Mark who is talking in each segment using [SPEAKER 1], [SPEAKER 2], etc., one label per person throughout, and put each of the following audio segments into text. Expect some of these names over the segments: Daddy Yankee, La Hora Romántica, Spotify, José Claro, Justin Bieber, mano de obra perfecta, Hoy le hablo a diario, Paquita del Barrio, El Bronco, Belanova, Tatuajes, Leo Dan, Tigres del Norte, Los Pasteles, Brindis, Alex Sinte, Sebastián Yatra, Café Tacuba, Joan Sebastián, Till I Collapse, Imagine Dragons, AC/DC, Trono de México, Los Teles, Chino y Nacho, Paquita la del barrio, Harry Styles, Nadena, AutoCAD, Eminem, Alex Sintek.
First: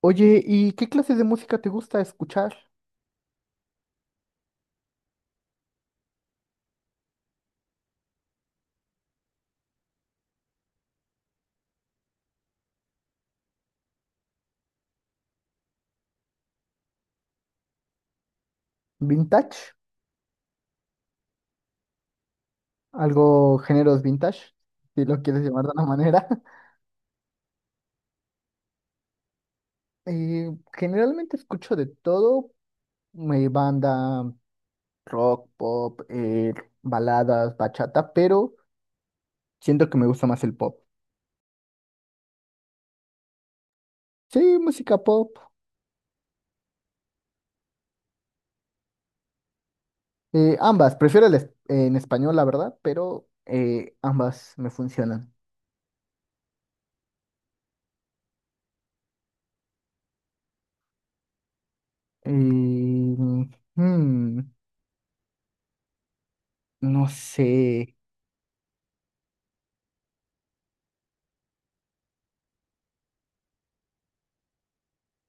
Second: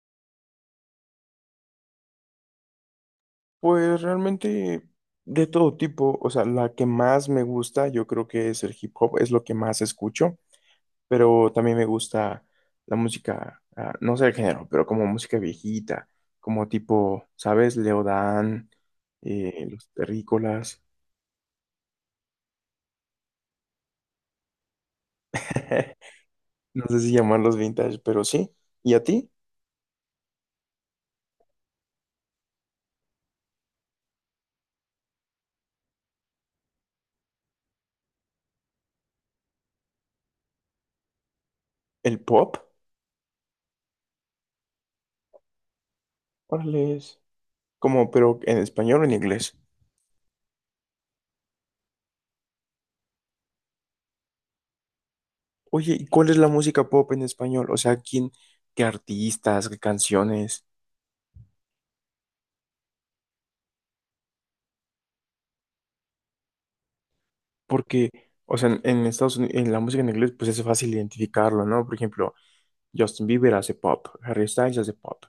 [SPEAKER 1] Oye, ¿y qué clase de música te gusta escuchar?
[SPEAKER 2] Pues realmente de todo tipo, o sea, la que más me gusta yo creo que es el hip hop, es lo que más escucho, pero también me gusta la música, no sé el género, pero como música viejita, como tipo, ¿sabes? Leodán,
[SPEAKER 1] ¿Vintage?
[SPEAKER 2] los terrícolas.
[SPEAKER 1] ¿Algo géneros vintage? Si lo quieres llamar de una manera.
[SPEAKER 2] No sé si llamarlos vintage, pero sí. ¿Y a ti?
[SPEAKER 1] Generalmente escucho de todo, mi banda, rock, pop, baladas, bachata, pero siento que me gusta más el pop.
[SPEAKER 2] ¿El pop?
[SPEAKER 1] Sí, música pop.
[SPEAKER 2] Órale, es como, pero ¿en español o en inglés?
[SPEAKER 1] Ambas, prefiero el en español, la verdad, pero ambas me funcionan.
[SPEAKER 2] Oye, ¿y cuál es la música pop en español? O sea, ¿quién, qué artistas, qué canciones?
[SPEAKER 1] Eh, mm, no sé.
[SPEAKER 2] Porque, o sea, en Estados Unidos, en la música en inglés, pues es fácil identificarlo, ¿no? Por ejemplo, Justin Bieber hace pop, Harry Styles hace pop,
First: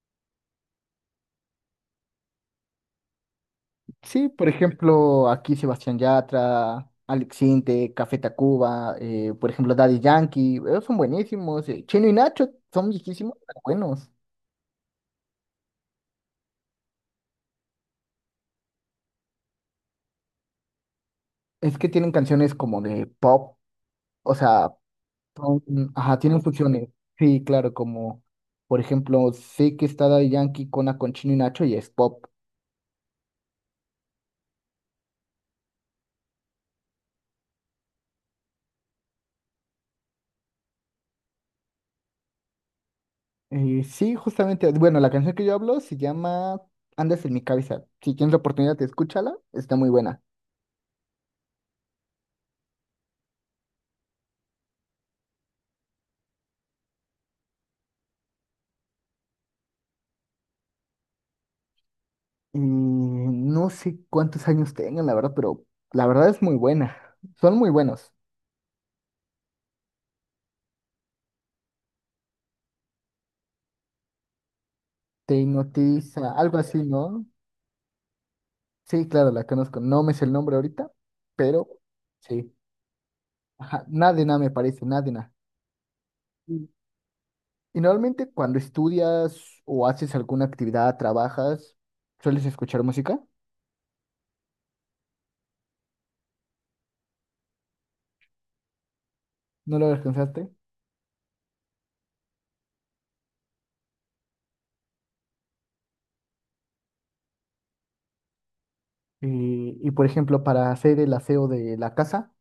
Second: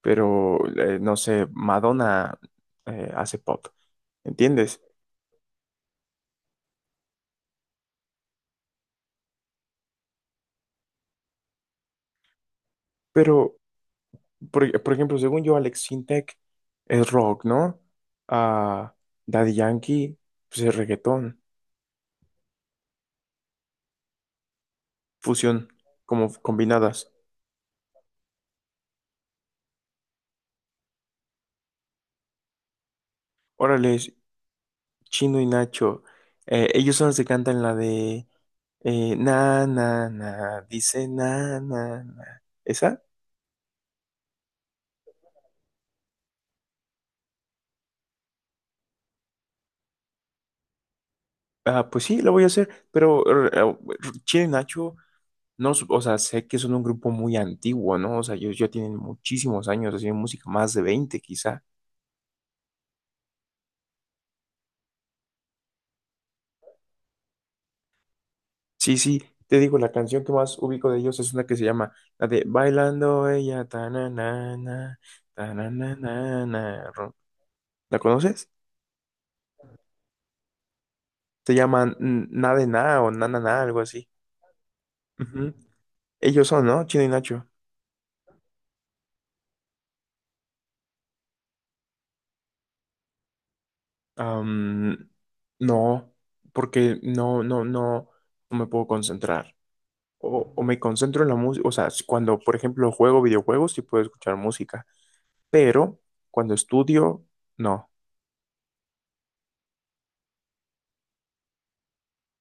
[SPEAKER 2] pero, no sé, Madonna hace pop,
[SPEAKER 1] Sí, por
[SPEAKER 2] ¿entiendes?
[SPEAKER 1] ejemplo, aquí Sebastián Yatra, Alex Sinte, Café Tacuba, por ejemplo, Daddy Yankee, ellos son buenísimos. Chino y Nacho son viejísimos,
[SPEAKER 2] Pero,
[SPEAKER 1] pero buenos.
[SPEAKER 2] por ejemplo, según yo, Alex Sintek es rock, ¿no? Ah, Daddy Yankee, pues es reggaetón,
[SPEAKER 1] Es que tienen canciones como de pop, o sea, pop,
[SPEAKER 2] fusión,
[SPEAKER 1] mm, ajá,
[SPEAKER 2] como
[SPEAKER 1] tienen fusiones.
[SPEAKER 2] combinadas.
[SPEAKER 1] Sí, claro, como, por ejemplo, sé que está Daddy Yankee con, con Chino y Nacho y es pop.
[SPEAKER 2] Órale, Chino y Nacho, ellos son los que cantan la de... na, na, na, dice na, na, na. ¿Esa?
[SPEAKER 1] Sí, justamente, bueno, la canción que yo hablo se llama Andas en mi cabeza. Si tienes la oportunidad, escúchala, está muy buena.
[SPEAKER 2] Ah, pues sí, la voy a hacer, pero Chile Nacho, no, o sea, sé que son un grupo muy antiguo, ¿no? O sea, ellos ya tienen muchísimos años haciendo música, más de 20, quizá.
[SPEAKER 1] Y no sé cuántos años tengan, la verdad, pero la verdad es muy buena. Son muy buenos.
[SPEAKER 2] Sí, sí, te digo, la canción que más ubico de ellos es una que se llama la de Bailando ella, ta na na na,
[SPEAKER 1] Te
[SPEAKER 2] ta na na
[SPEAKER 1] hipnotiza,
[SPEAKER 2] na
[SPEAKER 1] algo así,
[SPEAKER 2] na.
[SPEAKER 1] ¿no?
[SPEAKER 2] ¿La conoces?
[SPEAKER 1] Sí, claro, la conozco. No me sé el nombre ahorita,
[SPEAKER 2] Se
[SPEAKER 1] pero
[SPEAKER 2] llaman
[SPEAKER 1] sí.
[SPEAKER 2] Na de Na o Na na na, algo
[SPEAKER 1] Ajá,
[SPEAKER 2] así.
[SPEAKER 1] Nadena me parece, Nadena.
[SPEAKER 2] Ujú. Ellos son,
[SPEAKER 1] Y
[SPEAKER 2] ¿no? Chile y Nacho.
[SPEAKER 1] y normalmente cuando estudias o haces alguna actividad, trabajas, ¿sueles escuchar música?
[SPEAKER 2] Am, no, porque no me puedo concentrar.
[SPEAKER 1] ¿No lo alcanzaste?
[SPEAKER 2] O me concentro en la música, o sea, cuando, por ejemplo, juego videojuegos, sí puedo escuchar música, pero cuando estudio, no.
[SPEAKER 1] Y por ejemplo, para hacer el aseo de la casa,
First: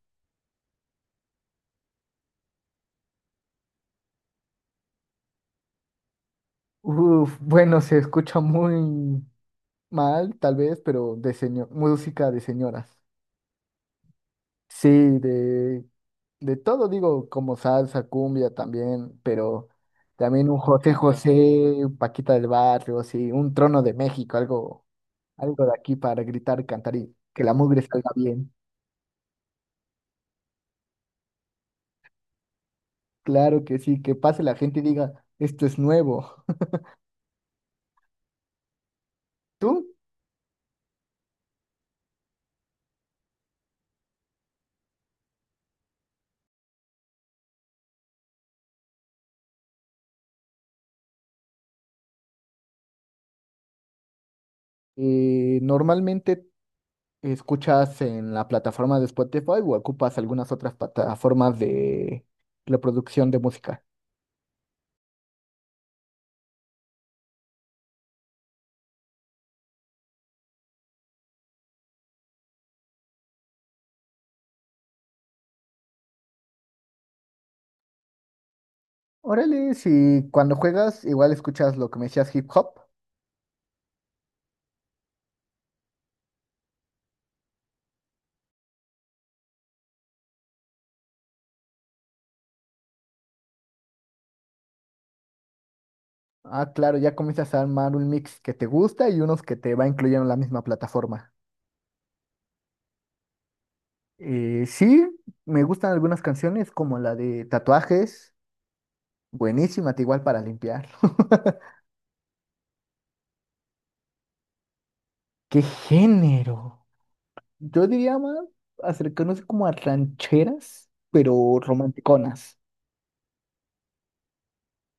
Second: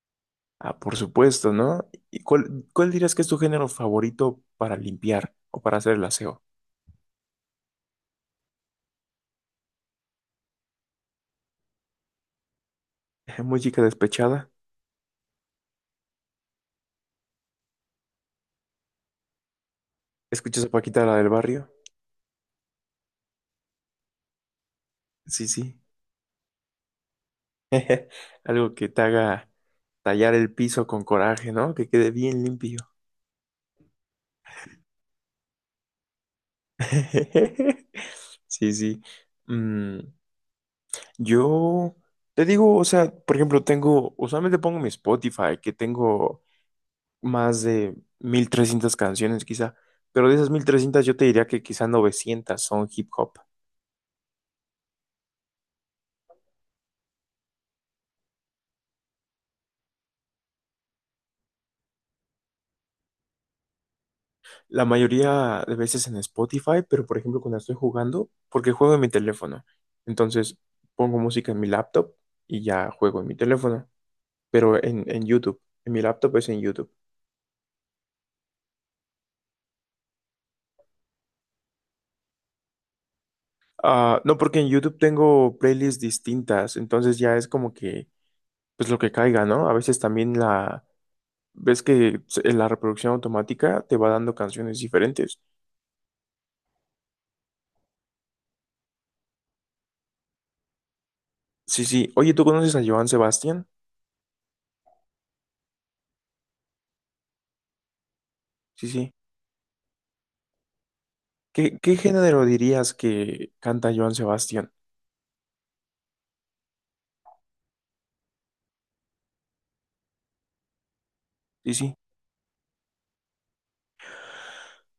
[SPEAKER 2] Ah, por supuesto, ¿no? ¿Y cuál dirías que es tu género favorito para limpiar o para hacer el aseo?
[SPEAKER 1] uf, bueno, se escucha muy mal, tal vez, pero de señor, música de señoras.
[SPEAKER 2] ¿Música despechada?
[SPEAKER 1] Sí, de, de todo, digo, como salsa, cumbia también, pero también un
[SPEAKER 2] ¿Escuchas a
[SPEAKER 1] José Claro.
[SPEAKER 2] Paquita la del barrio?
[SPEAKER 1] José, un Paquita del Barrio, sí, un Trono de México, algo,
[SPEAKER 2] Sí,
[SPEAKER 1] algo de
[SPEAKER 2] sí.
[SPEAKER 1] aquí para gritar, cantar y que la mugre salga bien.
[SPEAKER 2] Algo que te haga tallar el piso con coraje, ¿no? Que quede bien limpio.
[SPEAKER 1] Claro que sí, que pase la gente y diga, esto es nuevo.
[SPEAKER 2] Sí, sí.
[SPEAKER 1] ¿Tú
[SPEAKER 2] Mm, yo te digo, o sea, por ejemplo, tengo, usualmente pongo mi Spotify, que tengo más de 1.300 canciones quizá, pero de esas 1.300 yo te diría que quizá 900 son hip hop.
[SPEAKER 1] normalmente escuchas en la plataforma de Spotify o ocupas algunas otras plataformas de reproducción de música?
[SPEAKER 2] La mayoría de veces en Spotify, pero por ejemplo cuando estoy jugando, porque juego en mi teléfono, entonces pongo música en mi laptop y ya juego en mi teléfono, pero en YouTube, en mi laptop es en YouTube.
[SPEAKER 1] Órale, si cuando juegas igual escuchas lo que me decías hip hop.
[SPEAKER 2] Ah, no, porque en YouTube tengo playlists distintas, entonces ya es como que, pues lo que caiga, ¿no? A veces también la, ves que la reproducción automática te va dando canciones diferentes.
[SPEAKER 1] Ah, claro, ya comienzas a armar un mix que te gusta y unos que te va incluyendo en la misma plataforma.
[SPEAKER 2] Sí, sí. Oye, ¿tú conoces a Joan Sebastián?
[SPEAKER 1] Sí, me gustan algunas canciones como la de Tatuajes,
[SPEAKER 2] Sí, sí.
[SPEAKER 1] buenísima, te igual para limpiar.
[SPEAKER 2] ¿Qué género dirías que canta Joan Sebastián?
[SPEAKER 1] ¿Qué género? Yo diría más acercarnos como a rancheras, pero
[SPEAKER 2] Sí, sí.
[SPEAKER 1] romanticonas.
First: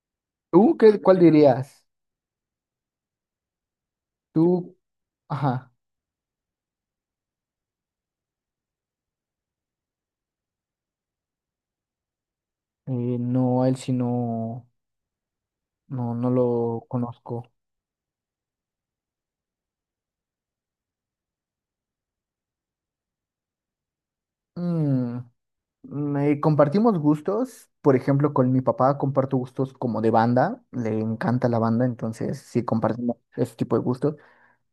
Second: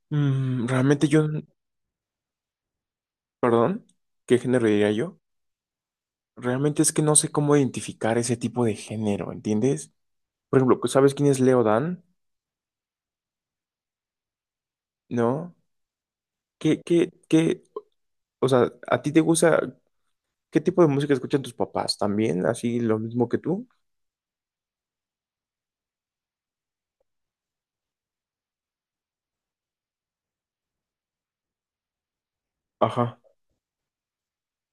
[SPEAKER 2] Mm,
[SPEAKER 1] ¿Tú qué,
[SPEAKER 2] realmente
[SPEAKER 1] cuál
[SPEAKER 2] yo,
[SPEAKER 1] dirías?
[SPEAKER 2] perdón, ¿qué género
[SPEAKER 1] Tú,
[SPEAKER 2] diría yo?
[SPEAKER 1] ajá,
[SPEAKER 2] Realmente es que no sé cómo identificar ese tipo de género, ¿entiendes? Por ejemplo, ¿sabes quién es Leo Dan?
[SPEAKER 1] no, a él sí no,
[SPEAKER 2] ¿No?
[SPEAKER 1] no, no lo conozco.
[SPEAKER 2] Qué? O sea, ¿a ti te gusta qué tipo de música escuchan tus papás? ¿También así lo mismo que tú?
[SPEAKER 1] Mm, compartimos gustos, por ejemplo, con mi papá comparto gustos como de banda, le encanta la banda, entonces sí compartimos
[SPEAKER 2] Ajá,
[SPEAKER 1] ese tipo de gustos.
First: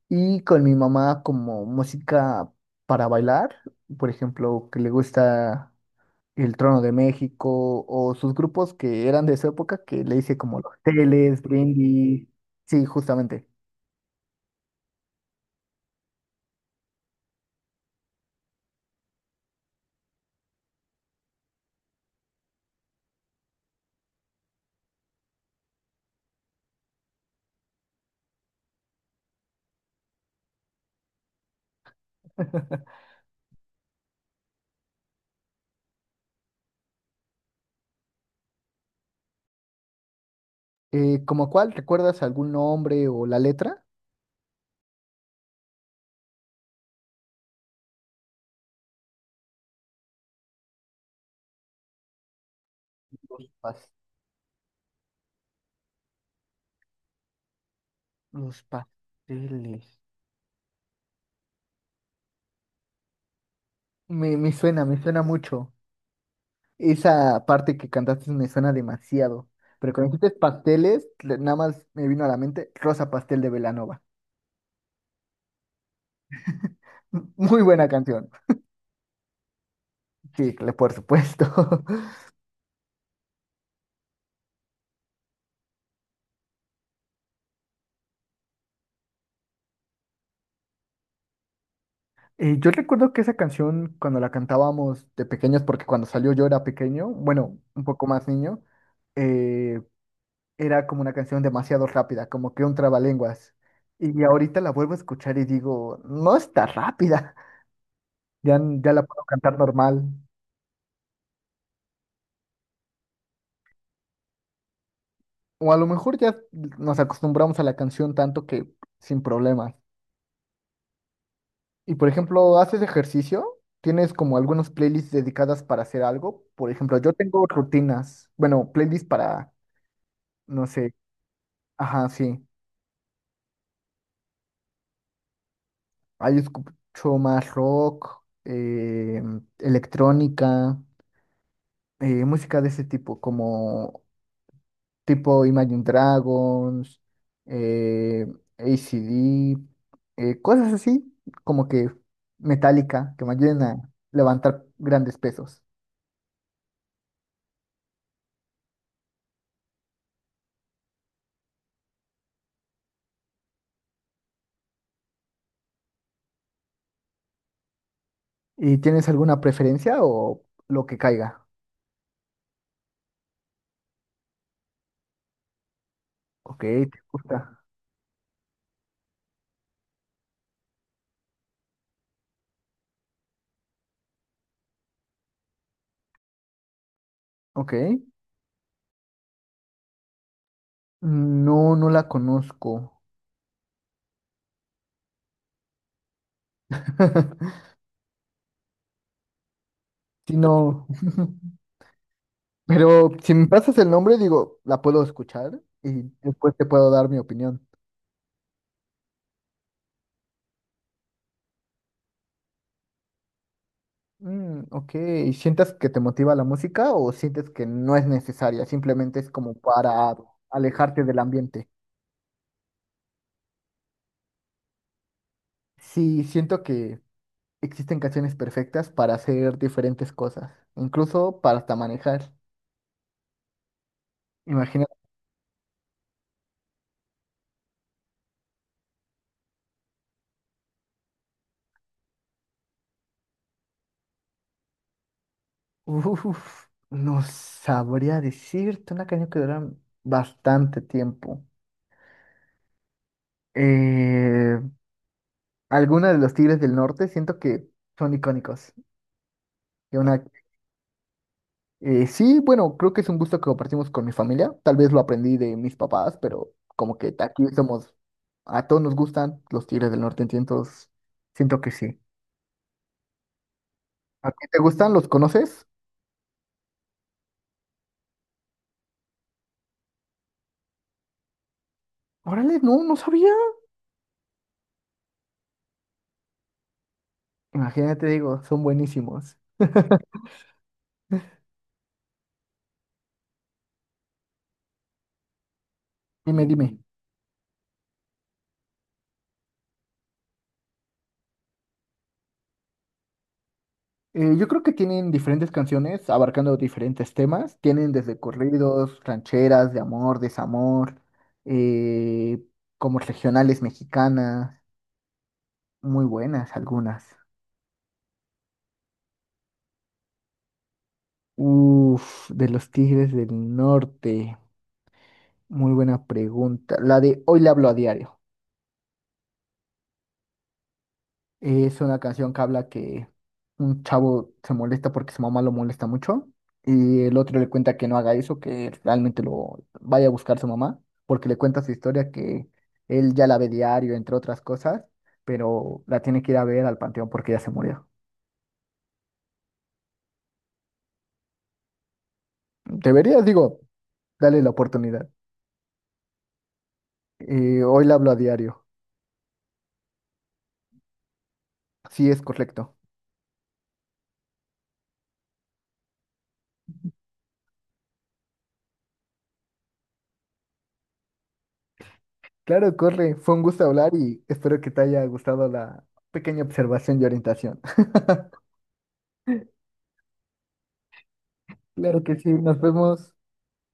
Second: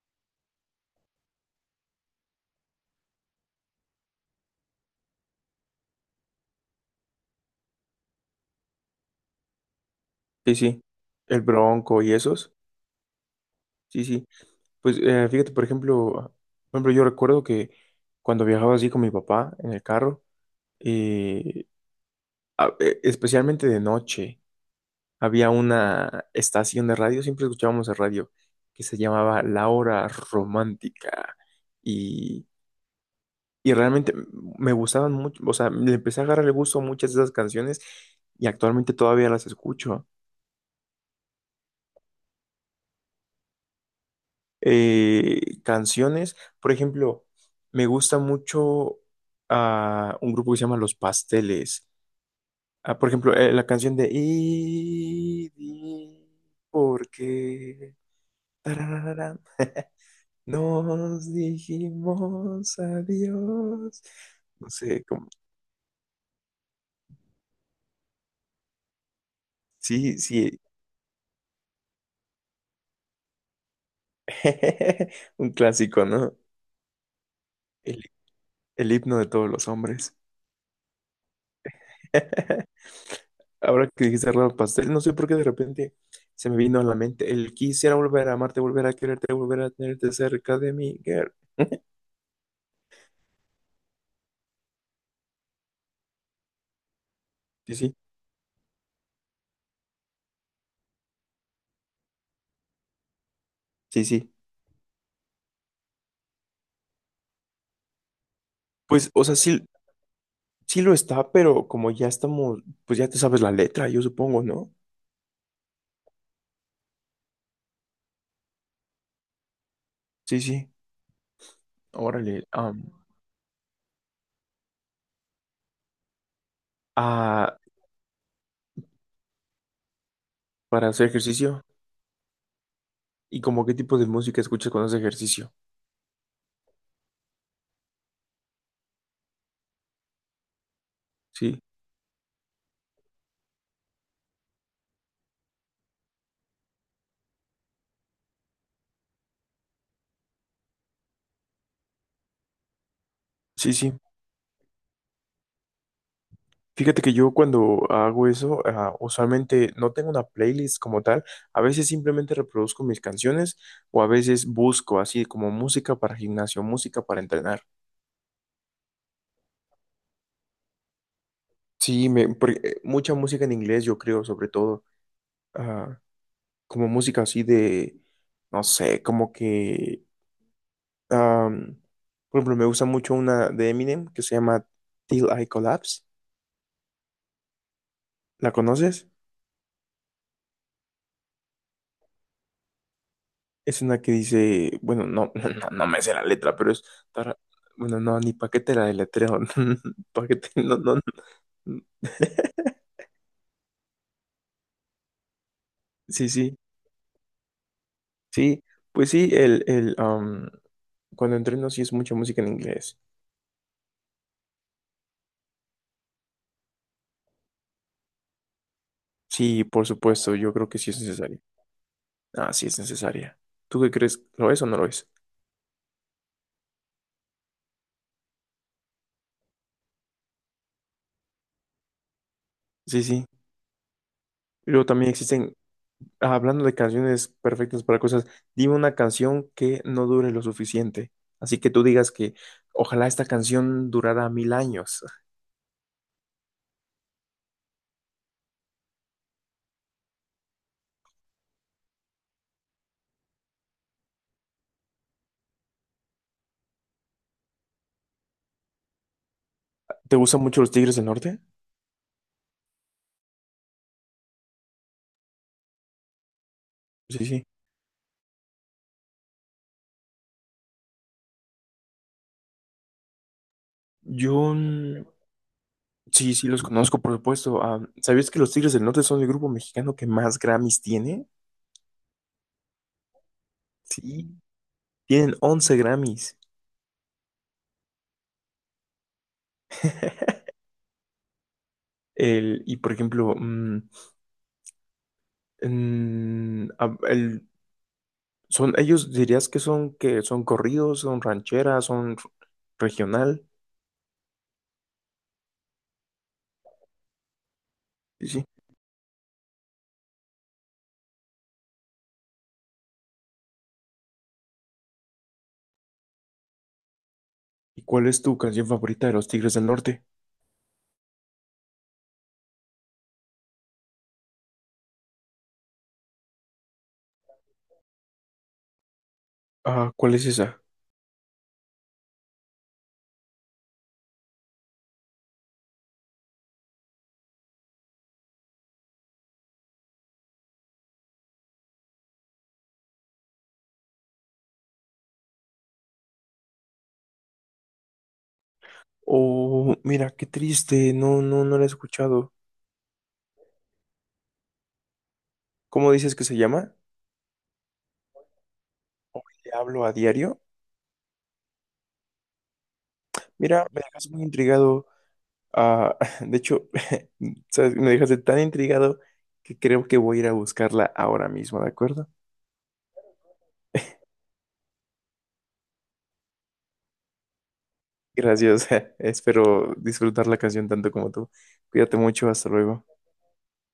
[SPEAKER 1] Y con mi mamá como música para bailar, por ejemplo, que le gusta El Trono de México o sus grupos que eran de su época, que le hice
[SPEAKER 2] sí,
[SPEAKER 1] como Los
[SPEAKER 2] sí. El
[SPEAKER 1] Teles,
[SPEAKER 2] Bronco y
[SPEAKER 1] Brindis,
[SPEAKER 2] esos.
[SPEAKER 1] sí, justamente.
[SPEAKER 2] Sí, sí. Pues fíjate, por ejemplo, yo recuerdo que cuando viajaba así con mi papá en el carro, eh, especialmente de noche, había una estación de radio, siempre escuchábamos el radio, que se llamaba La Hora Romántica. y Y realmente me gustaban mucho, o sea, le empecé a agarrar el gusto a muchas de esas canciones y actualmente todavía las escucho.
[SPEAKER 1] ¿Como cuál? ¿Recuerdas algún nombre o la letra?
[SPEAKER 2] Canciones, por ejemplo, me gusta mucho un grupo que se llama Los Pasteles. Ah, por ejemplo,
[SPEAKER 1] Los
[SPEAKER 2] la
[SPEAKER 1] pas-
[SPEAKER 2] canción de Y di ¿por qué?
[SPEAKER 1] los
[SPEAKER 2] Tarararán.
[SPEAKER 1] pasteles.
[SPEAKER 2] Nos dijimos adiós.
[SPEAKER 1] Me
[SPEAKER 2] No
[SPEAKER 1] suena, me
[SPEAKER 2] sé,
[SPEAKER 1] suena
[SPEAKER 2] como,
[SPEAKER 1] mucho. Esa parte que cantaste me suena demasiado. Pero cuando
[SPEAKER 2] sí,
[SPEAKER 1] dijiste
[SPEAKER 2] sí.
[SPEAKER 1] pasteles, nada más me vino a la mente Rosa Pastel de Belanova.
[SPEAKER 2] Un clásico, ¿no?
[SPEAKER 1] Muy buena
[SPEAKER 2] El
[SPEAKER 1] canción.
[SPEAKER 2] El himno de todos los hombres.
[SPEAKER 1] Sí, por supuesto.
[SPEAKER 2] Ahora que dijiste Rama Pastel, no sé por qué de repente se me vino a la mente el quisiera volver a amarte, volver a quererte, volver a tenerte cerca de mí, girl.
[SPEAKER 1] Yo recuerdo que esa canción, cuando la cantábamos de pequeños, porque cuando salió yo era pequeño, bueno,
[SPEAKER 2] Sí,
[SPEAKER 1] un
[SPEAKER 2] sí,
[SPEAKER 1] poco más niño, eh, era como una canción demasiado rápida, como que un trabalenguas.
[SPEAKER 2] sí,
[SPEAKER 1] Y
[SPEAKER 2] sí.
[SPEAKER 1] ahorita la vuelvo a escuchar y digo, no está rápida. Ya la
[SPEAKER 2] Pues, o
[SPEAKER 1] puedo
[SPEAKER 2] sea,
[SPEAKER 1] cantar
[SPEAKER 2] sí,
[SPEAKER 1] normal.
[SPEAKER 2] sí lo está, pero como ya estamos, pues ya te sabes la letra, yo supongo, ¿no?
[SPEAKER 1] O a lo mejor ya nos acostumbramos a la canción tanto que sin problemas.
[SPEAKER 2] Sí, sí.
[SPEAKER 1] Y por
[SPEAKER 2] Órale.
[SPEAKER 1] ejemplo, ¿haces ejercicio? ¿Tienes como algunos playlists dedicadas para hacer algo? Por ejemplo, yo tengo
[SPEAKER 2] Ah,
[SPEAKER 1] rutinas, bueno, playlists para, no
[SPEAKER 2] para
[SPEAKER 1] sé,
[SPEAKER 2] hacer ejercicio.
[SPEAKER 1] ajá, sí.
[SPEAKER 2] ¿Y como qué tipo de música escuchas cuando haces ejercicio?
[SPEAKER 1] Ahí escucho más rock, electrónica,
[SPEAKER 2] Sí,
[SPEAKER 1] música de ese tipo, como tipo Imagine Dragons, eh, AC/DC, cosas así, como que metálica, que me ayuden
[SPEAKER 2] sí,
[SPEAKER 1] a
[SPEAKER 2] sí.
[SPEAKER 1] levantar grandes pesos.
[SPEAKER 2] Fíjate que yo cuando hago eso, usualmente no tengo una playlist como tal, a veces simplemente reproduzco mis canciones o a veces busco así como música para gimnasio, música para entrenar.
[SPEAKER 1] ¿Y tienes alguna preferencia o lo que caiga?
[SPEAKER 2] Sí, me, porque, mucha música en inglés yo creo, sobre todo, ah,
[SPEAKER 1] Ok,
[SPEAKER 2] como
[SPEAKER 1] te
[SPEAKER 2] música así
[SPEAKER 1] gusta.
[SPEAKER 2] de, no sé, como que, am, por ejemplo, me gusta mucho una de Eminem que se llama Till I Collapse,
[SPEAKER 1] Ok.
[SPEAKER 2] ¿la conoces?
[SPEAKER 1] No, no la conozco.
[SPEAKER 2] Es una que dice, bueno, no, no, no me sé la letra, pero es para, bueno, no, ni paquete la deletreo.
[SPEAKER 1] Si
[SPEAKER 2] Paquete, no,
[SPEAKER 1] no,
[SPEAKER 2] no, no.
[SPEAKER 1] pero si me pasas el nombre, digo, la puedo escuchar y
[SPEAKER 2] Sí,
[SPEAKER 1] después
[SPEAKER 2] sí,
[SPEAKER 1] te puedo dar mi opinión.
[SPEAKER 2] sí, pues sí, el, cuando entreno sí es mucha música en inglés.
[SPEAKER 1] Mm, ok, ¿sientes que te motiva la música o sientes que no es necesaria? Simplemente es como
[SPEAKER 2] Sí, por
[SPEAKER 1] para
[SPEAKER 2] supuesto, yo creo que sí es
[SPEAKER 1] alejarte del
[SPEAKER 2] necesaria.
[SPEAKER 1] ambiente.
[SPEAKER 2] Ah, sí es necesaria. ¿Tú qué crees? ¿Lo es o no lo es?
[SPEAKER 1] Sí, siento que existen canciones perfectas para hacer diferentes cosas, incluso para hasta manejar.
[SPEAKER 2] Sí, sí.
[SPEAKER 1] Imagina,
[SPEAKER 2] Luego también existen. Hablando de canciones perfectas para cosas, dime una canción que no dure lo suficiente. Así que tú digas que ojalá esta canción durara 1.000 años.
[SPEAKER 1] uf, no sabría decirte una canción que dura bastante tiempo. Eh, Alguna de los Tigres del Norte siento que son icónicos. Y
[SPEAKER 2] ¿Te
[SPEAKER 1] una
[SPEAKER 2] gustan mucho los Tigres del Norte?
[SPEAKER 1] Sí, bueno, creo que es un gusto que compartimos con mi familia. Tal vez lo aprendí de mis papás, pero como que
[SPEAKER 2] Sí, sí.
[SPEAKER 1] aquí somos, a todos nos gustan los Tigres del Norte, entonces siento que sí. ¿A
[SPEAKER 2] Yo
[SPEAKER 1] ti te gustan? ¿Los conoces?
[SPEAKER 2] sí, sí los conozco, por supuesto. Ah, ¿sabías que los Tigres del Norte son el grupo mexicano que más Grammys tiene?
[SPEAKER 1] Órale, no, no sabía.
[SPEAKER 2] Sí, tienen 11 Grammys.
[SPEAKER 1] Imagínate, digo, son buenísimos.
[SPEAKER 2] Y por ejemplo,
[SPEAKER 1] Dime,
[SPEAKER 2] mm,
[SPEAKER 1] dime.
[SPEAKER 2] ah, el- son, ellos dirías que son corridos, son rancheras, regional.
[SPEAKER 1] Yo creo que tienen diferentes canciones abarcando diferentes temas. Tienen desde
[SPEAKER 2] Sí, sí.
[SPEAKER 1] corridos, rancheras, de amor, desamor, eh, como regionales mexicanas, muy buenas algunas.
[SPEAKER 2] ¿Y cuál es tu canción favorita de los Tigres del Norte?
[SPEAKER 1] Uf, de los Tigres del Norte. Muy buena pregunta. La de Hoy le hablo a diario.
[SPEAKER 2] Ah, ¿cuál es esa?
[SPEAKER 1] Es una canción que habla que un chavo se molesta porque su mamá lo molesta mucho y el otro le cuenta que no haga eso, que realmente lo vaya a buscar su mamá, porque le cuenta su historia que él ya la ve diario, entre otras cosas, pero la tiene que ir a ver al panteón porque ya se murió.
[SPEAKER 2] Oh, mira, qué triste. No, no, no la he escuchado.
[SPEAKER 1] Deberías, digo, dale la oportunidad.
[SPEAKER 2] ¿Cómo dices que se llama?
[SPEAKER 1] Hoy le hablo a diario.
[SPEAKER 2] ¿Te hablo a diario?
[SPEAKER 1] Sí, es correcto.
[SPEAKER 2] Mira, me dejas muy intrigado. Ah, de hecho, ¿sabes? Me dejaste tan intrigado que creo que voy a ir a buscarla ahora mismo, ¿de acuerdo?
[SPEAKER 1] Claro, corre. Fue un gusto hablar y espero que te haya gustado la pequeña observación y orientación.
[SPEAKER 2] Gracias. Espero disfrutar la canción tanto como tú. Cuídate
[SPEAKER 1] Claro que
[SPEAKER 2] mucho.
[SPEAKER 1] sí,
[SPEAKER 2] Hasta
[SPEAKER 1] nos
[SPEAKER 2] luego.
[SPEAKER 1] vemos.